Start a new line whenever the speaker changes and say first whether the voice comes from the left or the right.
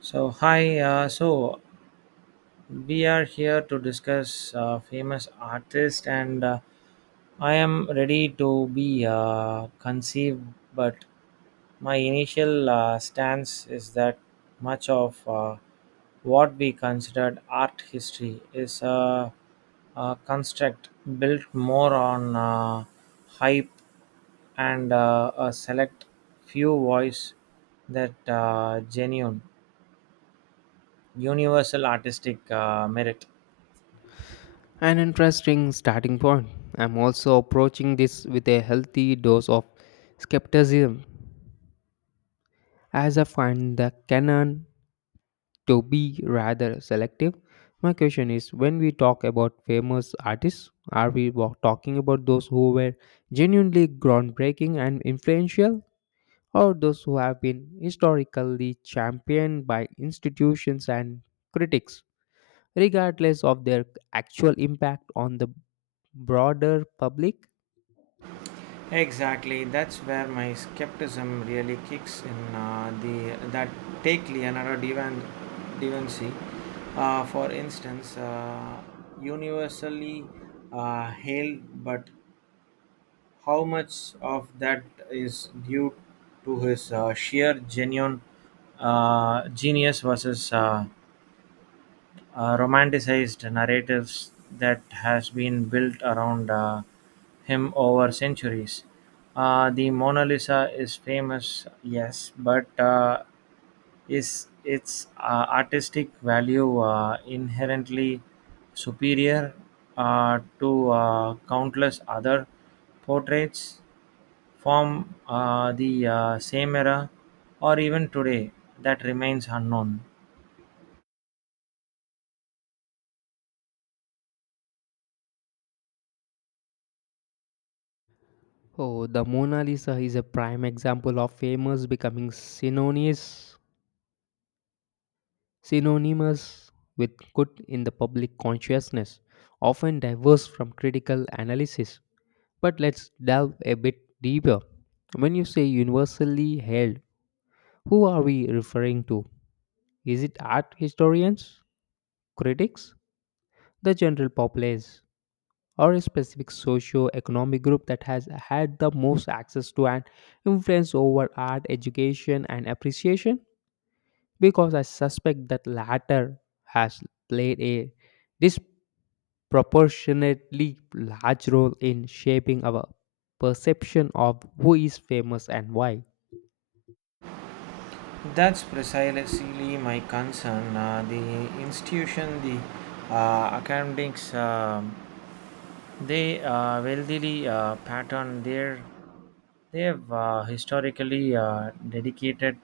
right: So hi, so we are here to discuss famous artists, and I am ready to be conceived. But my initial stance is that much of what we considered art history is a construct built more on hype and a select few voice that genuine universal artistic merit.
left: An interesting starting point. I'm also approaching this with a healthy dose of skepticism, as I find the canon to be rather selective. My question is when we talk about famous artists, talking about those who were genuinely groundbreaking and influential, or those who have been historically championed by institutions and critics, regardless of their actual impact on the broader public?
right: Exactly, that's where my skepticism really kicks in. The that Take Leonardo Divan, Vinci, for instance, universally hailed, but how much of that is due to his sheer genuine genius versus romanticized narratives that has been built around him over centuries. The Mona Lisa is famous, yes, but is its artistic value inherently superior to countless other portraits from the same era or even today that remains unknown?
left: Oh, the Mona Lisa is a prime example of famous becoming synonymous with good in the public consciousness, often diverse from critical analysis. But let's delve a bit deeper. When you say universally held, who are we referring to? Is it art historians, critics, the general populace, or a specific socio-economic group that has had the most access to and influence over art education and appreciation, because I suspect that latter has played a disproportionately large role in shaping our perception of who is famous and why.
right: That's precisely my concern. The institution, the academics, they wealthily pattern their. They have historically dedicated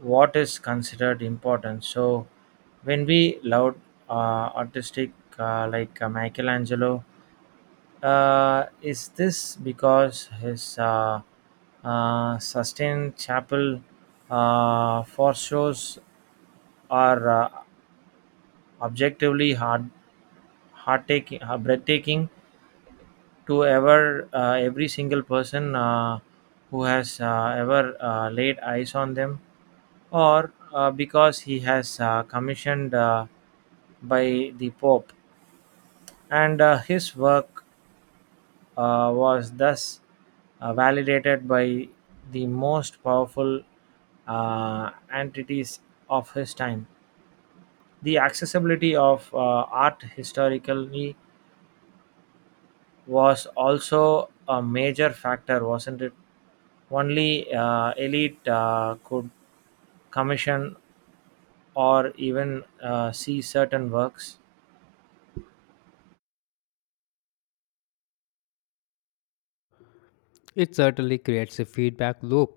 right: what is considered important. So, when we laud artistic like Michelangelo, is this because his sustained chapel foreshadows are objectively hard, heart taking, breathtaking to every single person who has ever laid eyes on them, or because he has commissioned by the Pope, and his work was thus validated by the most powerful entities of his time. The accessibility of art historically was also a major factor, wasn't it? Only elite could commission or even see certain works.
left: It certainly creates a feedback loop.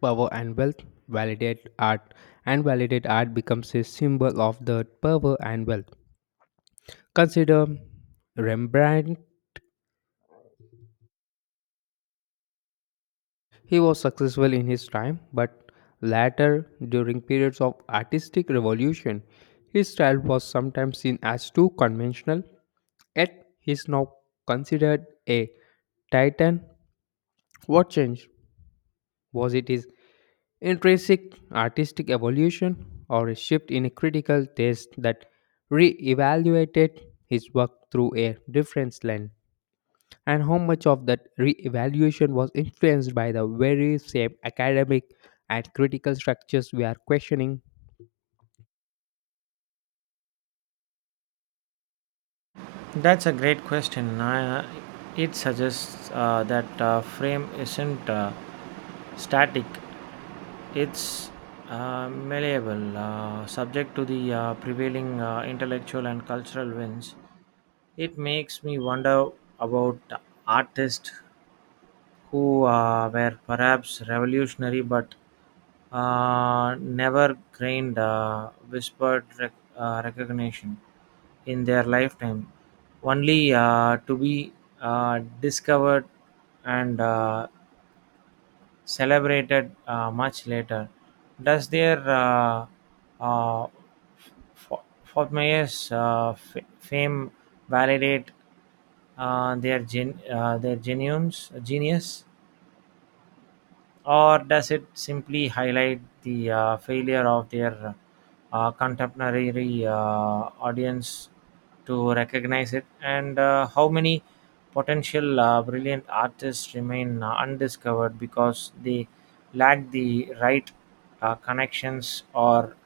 left: Power and wealth validate art, and validate art becomes a symbol of the power and wealth. Consider Rembrandt. He was successful in his time, but later, during periods of artistic revolution, his style was sometimes seen as too conventional, yet he is now considered a titan. What changed? Was it his intrinsic artistic evolution or a shift in a critical taste that re-evaluated his work through a different lens, and how much of that re-evaluation was influenced by the very same academic and critical structures we are questioning?
right: That's a great question. It suggests that frame isn't static; it's malleable, subject to the prevailing intellectual and cultural winds. It makes me wonder about artists who were perhaps revolutionary but never gained recognition in their lifetime, only to be discovered and celebrated much later. Does their uh, Fo- Fortmayor's fame validate their genuines genius? Or does it simply highlight the failure of their contemporary audience to recognize it? And how many potential brilliant artists remain undiscovered because they lack the right connections or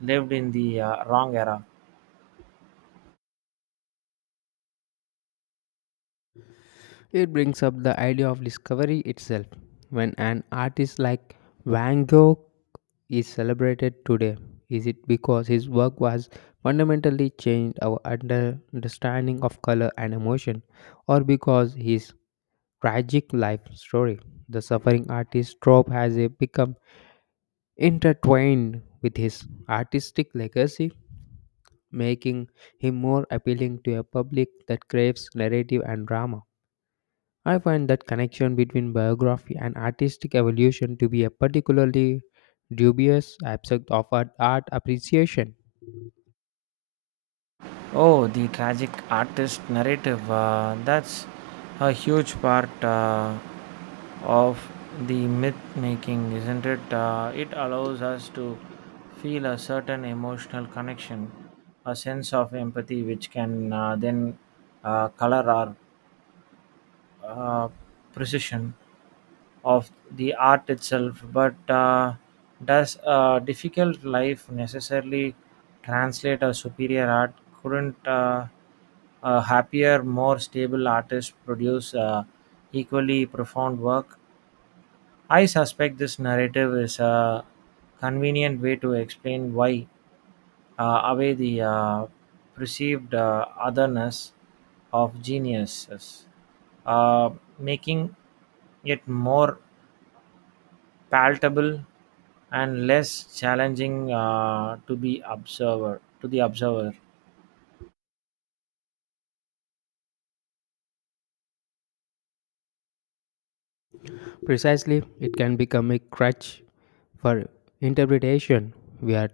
right: lived in the wrong era?
left: It brings up the idea of discovery itself. When an artist like Van Gogh is celebrated today, is it because his work was fundamentally changed our understanding of color and emotion, or because his tragic life story, the suffering artist trope, has become intertwined with his artistic legacy, making him more appealing to a public that craves narrative and drama? I find that connection between biography and artistic evolution to be a particularly dubious aspect of art appreciation.
right: Oh, the tragic artist narrative. That's a huge part of the myth making, isn't it? It allows us to feel a certain emotional connection, a sense of empathy, which can then color our uh, precision of the art itself, but does a difficult life necessarily translate a superior art? Couldn't a happier, more stable artist produce equally profound work? I suspect this narrative is a convenient way to explain why away the perceived otherness of geniuses, uh, making it more palatable and less challenging to be observer to the observer.
left: Precisely, it can become a crutch for interpretation. We are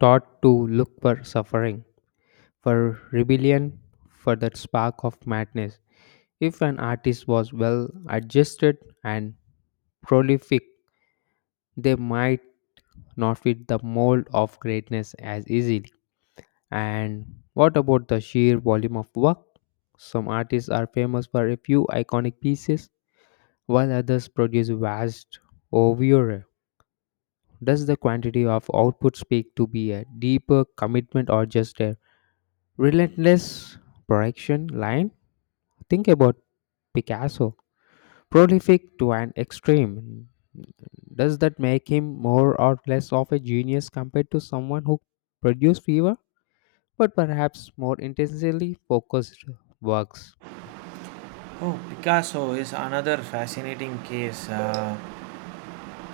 left: taught to look for suffering, for rebellion, for that spark of madness. If an artist was well adjusted and prolific, they might not fit the mold of greatness as easily. And what about the sheer volume of work? Some artists are famous for a few iconic pieces, while others produce vast oeuvre. Does the quantity of output speak to be a deeper commitment or just a relentless production line? Think about Picasso, prolific to an extreme. Does that make him more or less of a genius compared to someone who produced fewer, but perhaps more intensely focused works?
right: Oh, Picasso is another fascinating case.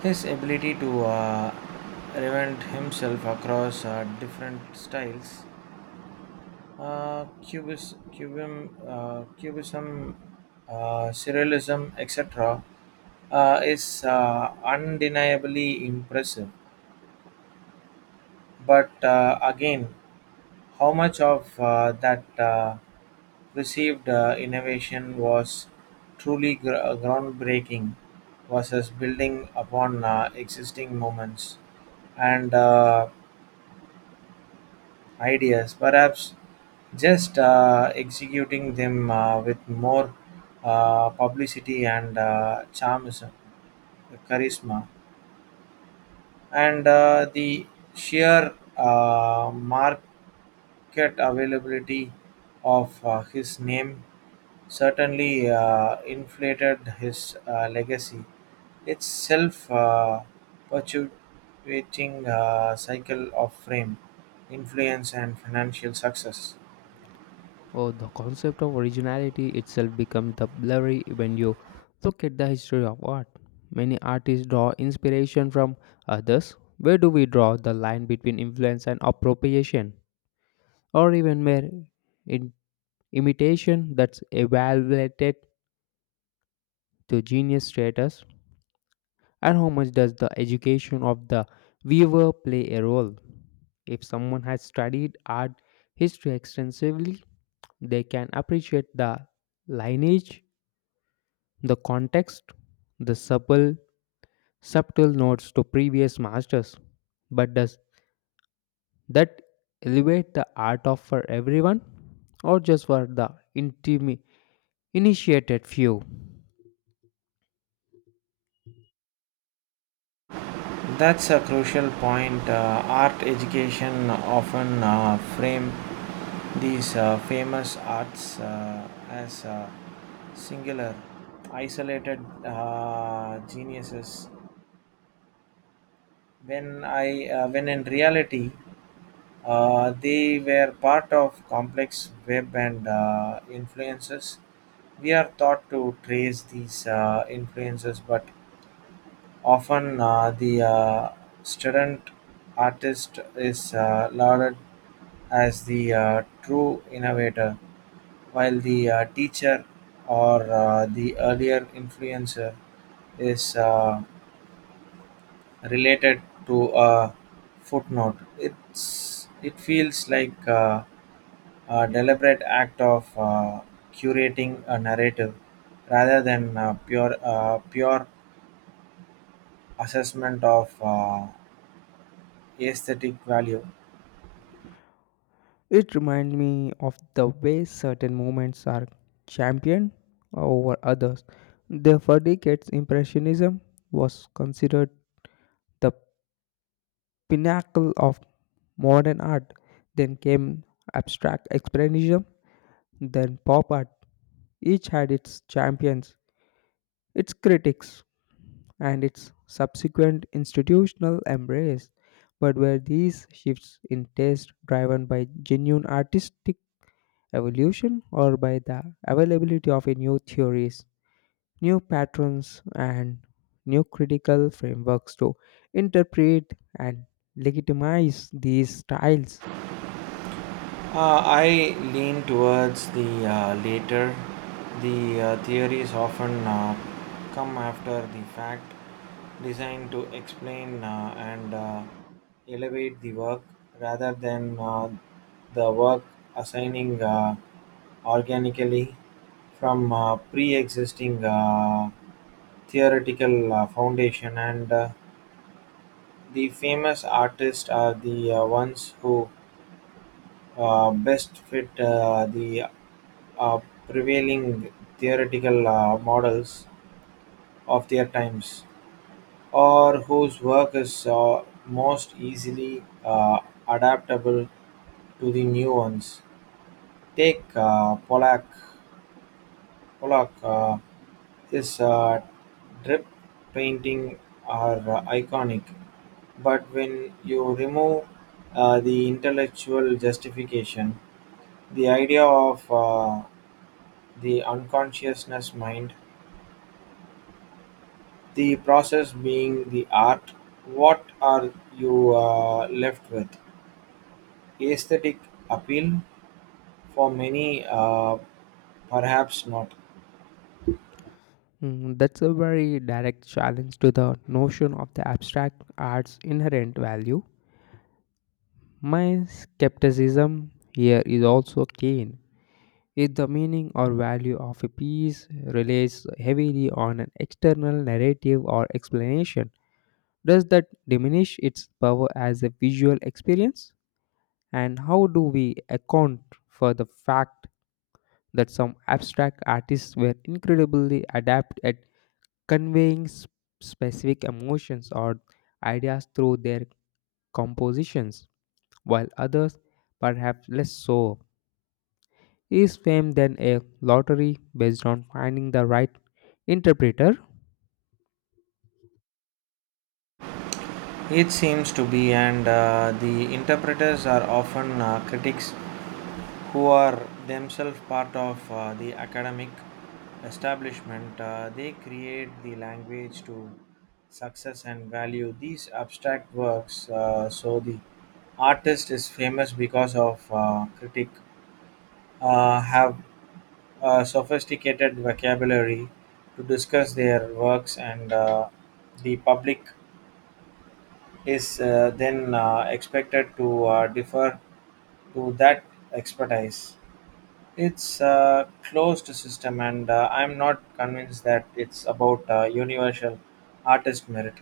right: His ability to reinvent himself across different styles. Cubism, Surrealism, etc., is undeniably impressive. But again, how much of that received innovation was truly groundbreaking versus building upon existing moments? And ideas, perhaps just executing them with more publicity and charisma, and the sheer market availability of his name certainly inflated his legacy. Its self perpetuating cycle of fame, influence, and financial success.
left: Oh, the concept of originality itself becomes the blurry when you look at the history of art. Many artists draw inspiration from others. Where do we draw the line between influence and appropriation, or even mere in- imitation that's evaluated to genius status? And how much does the education of the viewer play a role? If someone has studied art history extensively, they can appreciate the lineage, the context, the subtle notes to previous masters. But does that elevate the art of for everyone or just for the intimi- initiated few?
right: That's a crucial point. Art education often frame these famous arts as singular, isolated geniuses. When in reality, they were part of complex web and influences. We are taught to trace these influences, but often the student artist is lauded as the true innovator, while the teacher or the earlier influencer is related to a footnote. It feels like a deliberate act of curating a narrative rather than pure assessment of. Aesthetic value?
left: It reminds me of the way certain movements are championed over others. The for decades, Impressionism was considered the pinnacle of modern art. Then came abstract expressionism, then pop art. Each had its champions, its critics, and its subsequent institutional embrace. But were these shifts in taste driven by genuine artistic evolution or by the availability of a new theories, new patterns, and new critical frameworks to interpret and legitimize these styles?
right: I lean towards the later. The theories often come after the fact, designed to explain and elevate the work rather than the work assigning organically from pre existing theoretical foundation and the famous artists are the ones who best fit the uh, prevailing theoretical models of their times, or whose work is most easily adaptable to the new ones. Take Pollock. Pollock, his drip painting are iconic, but when you remove the intellectual justification, the idea of the unconsciousness mind, the process being the art, what are you left with? Aesthetic appeal? For many, perhaps not.
left: Mm, that's a very direct challenge to the notion of the abstract art's inherent value. My skepticism here is also keen. If the meaning or value of a piece relies heavily on an external narrative or explanation, does that diminish its power as a visual experience? And how do we account for the fact that some abstract artists were incredibly adept at conveying specific emotions or ideas through their compositions, while others, perhaps less so, is fame than a lottery based on finding the right interpreter?
right: It seems to be, and the interpreters are often critics who are themselves part of the academic establishment. They create the language to success and value these abstract works. So the artist is famous because of critic have a sophisticated vocabulary to discuss their works and the public is then expected to defer to that expertise. It's a closed system, and I'm not convinced that it's about universal artist merit.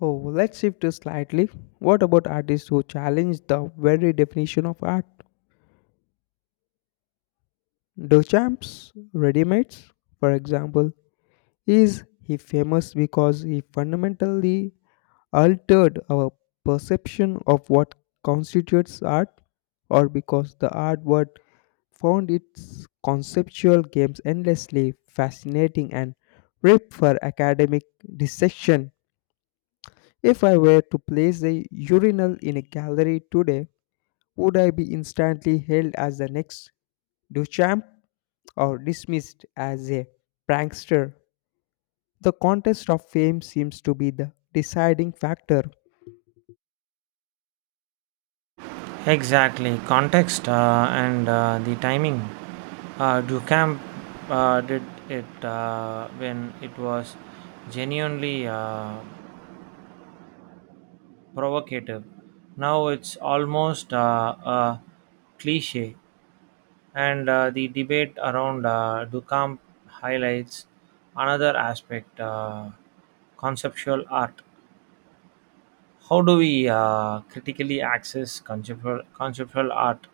left: Oh, let's shift to slightly. What about artists who challenge the very definition of art? Duchamp's Readymades, for example, is he famous because he fundamentally altered our perception of what constitutes art, or because the art world found its conceptual games endlessly fascinating and ripe for academic dissection? If I were to place a urinal in a gallery today, would I be instantly hailed as the next Duchamp or dismissed as a prankster? The contest of fame seems to be the deciding factor.
right: Exactly, context and the timing. Ducamp did it when it was genuinely provocative. Now it's almost a cliche. And the debate around Duchamp highlights another aspect conceptual art. How do we critically access conceptual art?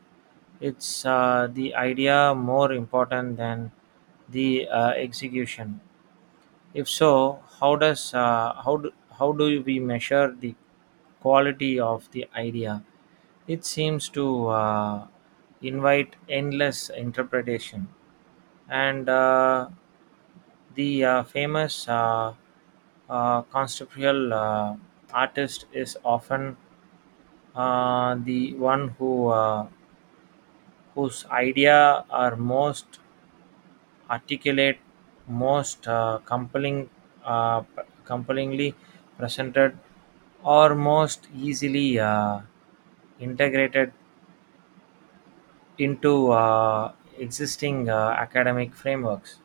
right: It's the idea more important than the execution. If so, how do we measure the quality of the idea? It seems to invite endless interpretation, and the famous conceptual artist is often the one whose idea are most articulate, most compellingly presented, or most easily integrated into existing academic frameworks.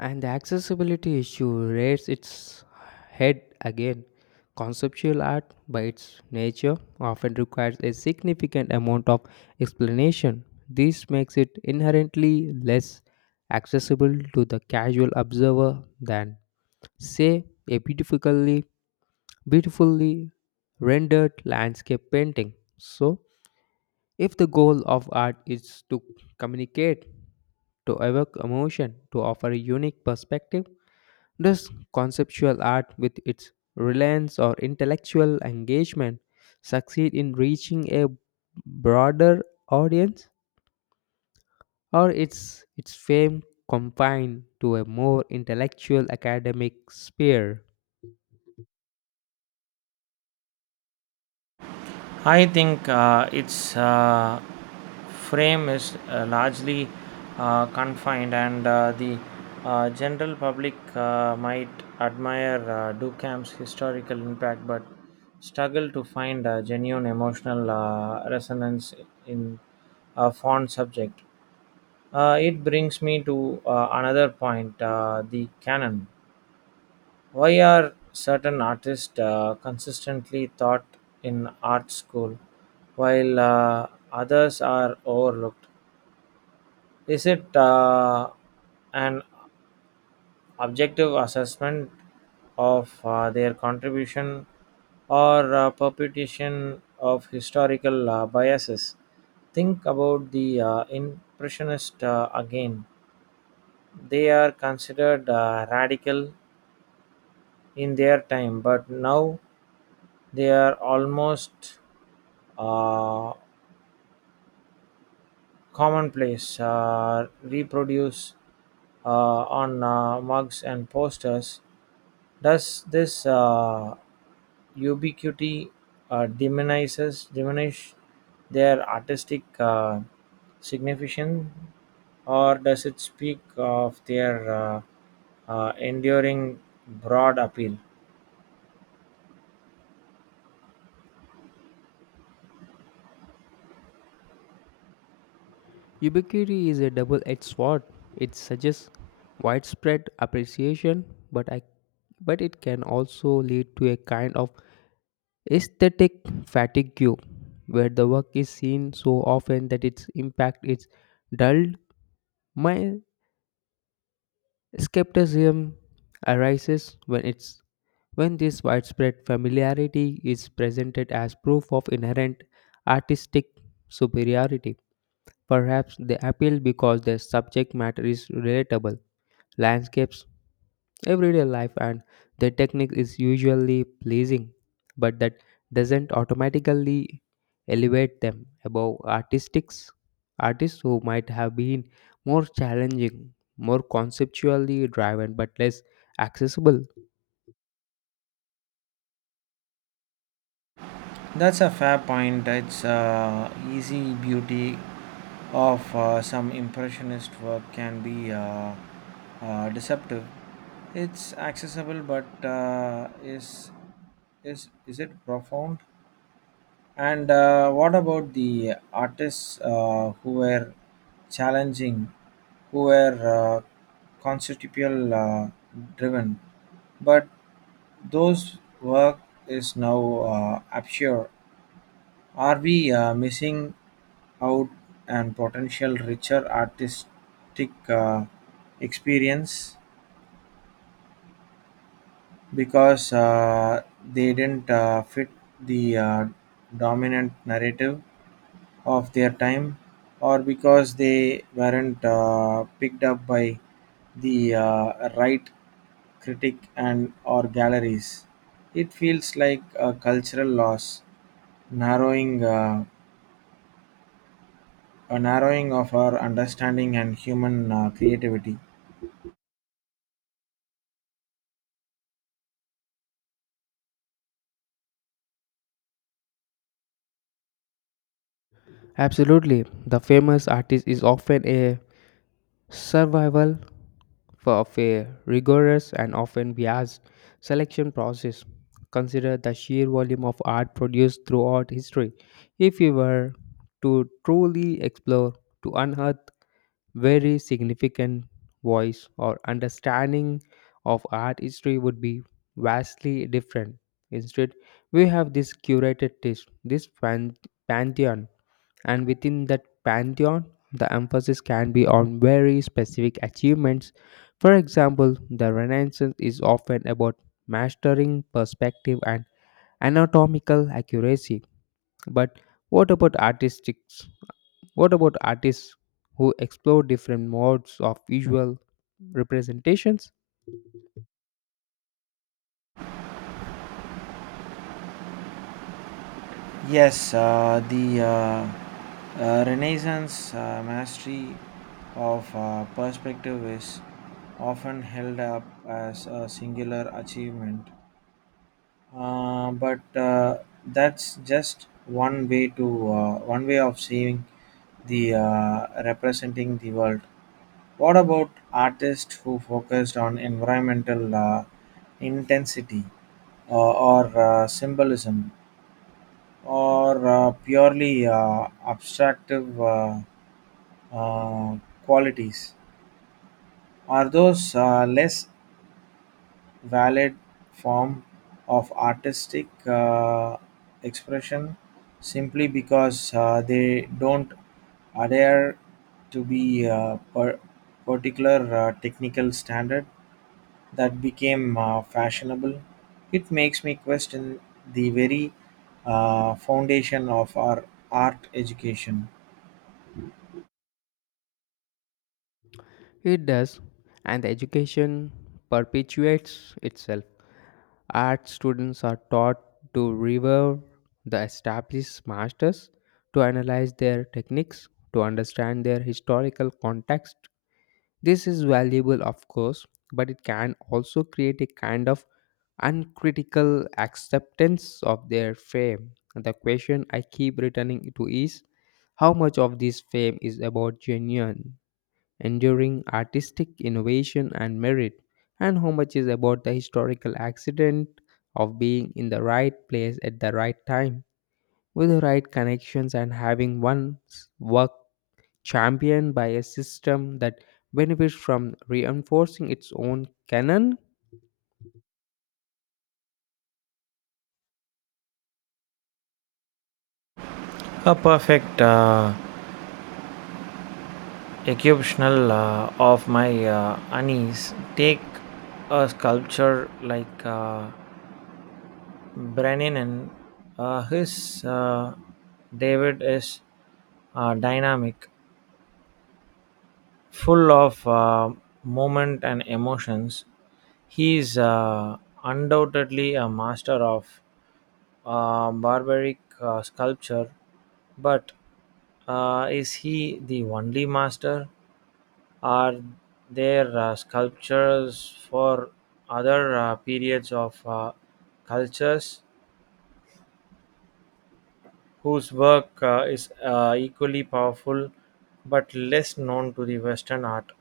left: And the accessibility issue rears its head again. Conceptual art, by its nature, often requires a significant amount of explanation. This makes it inherently less accessible to the casual observer than, say, a beautifully rendered landscape painting. So, if the goal of art is to communicate, to evoke emotion, to offer a unique perspective, does conceptual art, with its reliance or intellectual engagement, succeed in reaching a broader audience, or is its fame confined to a more intellectual academic sphere?
right: I think its frame is largely confined, and the general public might admire Duchamp's historical impact but struggle to find a genuine emotional resonance in a fond subject. It brings me to another point the canon. Why are certain artists consistently taught in art school while others are overlooked? Is it an objective assessment of their contribution or perpetuation of historical biases? Think about the Impressionists again. They are considered radical in their time, but now they are almost uh, commonplace, reproduce uh, on mugs and posters. Does this ubiquity diminish their artistic significance, or does it speak of their enduring broad appeal?
left: Ubiquity is a double edged sword. It suggests widespread appreciation, but, I, but it can also lead to a kind of aesthetic fatigue, where the work is seen so often that its impact is dulled. My skepticism arises when this widespread familiarity is presented as proof of inherent artistic superiority. Perhaps they appeal because their subject matter is relatable, landscapes, everyday life, and their technique is usually pleasing, but that doesn't automatically elevate them above artistics artists who might have been more challenging, more conceptually driven, but less accessible.
right: That's a fair point. It's easy beauty of some impressionist work can be deceptive. It's accessible, but is it profound? And what about the artists who were challenging, who were conceptual driven, but those work is now obscure, are we missing out on potential richer artistic experience because they didn't fit the dominant narrative of their time, or because they weren't picked up by the right critic and or galleries? It feels like a cultural loss, narrowing. A narrowing of our understanding and human creativity.
left: Absolutely, the famous artist is often a survival of a rigorous and often biased selection process. Consider the sheer volume of art produced throughout history. If we were to truly explore, to unearth very significant voice or understanding of art history would be vastly different. Instead, we have this curated list, this pantheon, and within that pantheon, the emphasis can be on very specific achievements. For example, the Renaissance is often about mastering perspective and anatomical accuracy. But what about artistics? What about artists who explore different modes of visual representations?
right: Yes, the Renaissance mastery of perspective is often held up as a singular achievement, but that's just one way of seeing the representing the world. What about artists who focused on environmental intensity or symbolism or purely abstractive uh, uh, qualities? Are those less valid form of artistic expression simply because they don't adhere to be particular technical standard that became fashionable? It makes me question the very foundation of our art education.
left: It does, and the education perpetuates itself. Art students are taught to revere the established masters, to analyze their techniques, to understand their historical context. This is valuable, of course, but it can also create a kind of uncritical acceptance of their fame. The question I keep returning to is how much of this fame is about genuine enduring artistic innovation and merit, and how much is about the historical accident of being in the right place at the right time with the right connections and having one's work championed by a system that benefits from reinforcing its own canon.
right: A perfect exceptional of my unease. Take a sculpture like Brennan and his David is dynamic, full of moment and emotions. He is undoubtedly a master of barbaric sculpture, but is he the only master? Are there sculptures for other periods of cultures whose work is equally powerful but less known to the Western art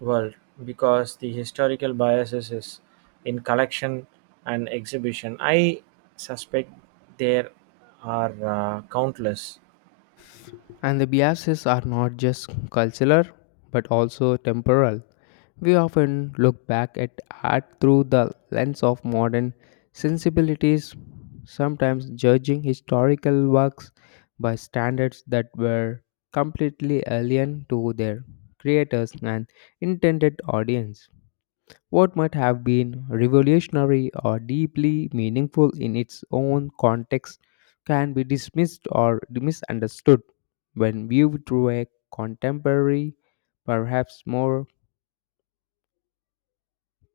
right: world, because the historical biases is in collection and exhibition. I suspect there are countless.
left: And the biases are not just cultural but also temporal. We often look back at art through the lens of modern sensibilities, sometimes judging historical works by standards that were completely alien to their creators and intended audience. What might have been revolutionary or deeply meaningful in its own context can be dismissed or misunderstood when viewed through a contemporary, perhaps more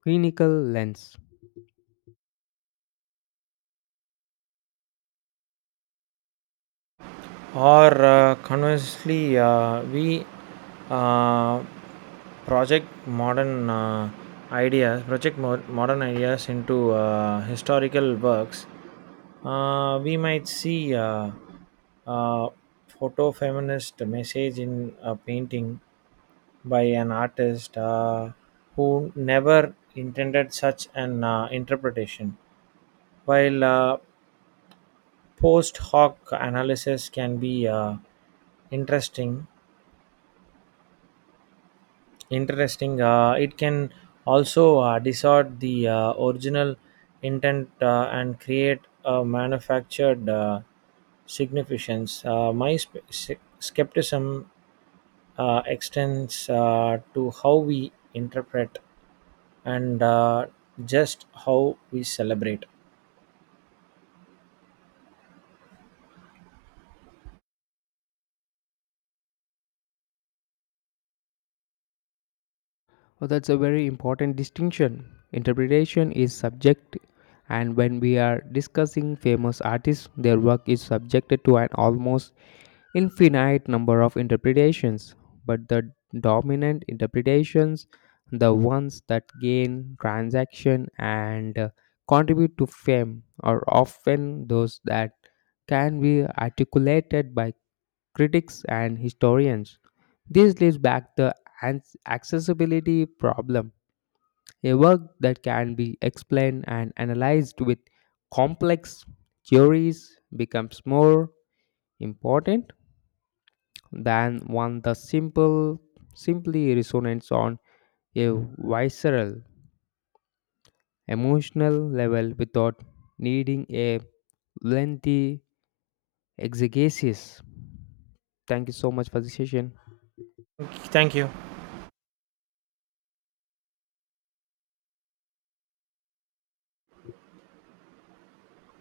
left: clinical lens.
right: Or conversely we uh, project modern uh, project mo- modern ideas into historical works. We might see uh, photo feminist message in a painting by an artist who never intended such an interpretation, while post hoc analysis can be interesting interesting, it can also distort the original intent and create a manufactured significance. My skepticism extends to how we interpret and just how we celebrate.
left: Oh, that's a very important distinction. Interpretation is subject, and when we are discussing famous artists, their work is subjected to an almost infinite number of interpretations, but the dominant interpretations, the ones that gain transaction and contribute to fame, are often those that can be articulated by critics and historians. This leads back the accessibility problem, a work that can be explained and analyzed with complex theories becomes more important than one the simple simply resonates on a visceral emotional level without needing a lengthy exegesis. Thank you so much for the session.
right: Thank you.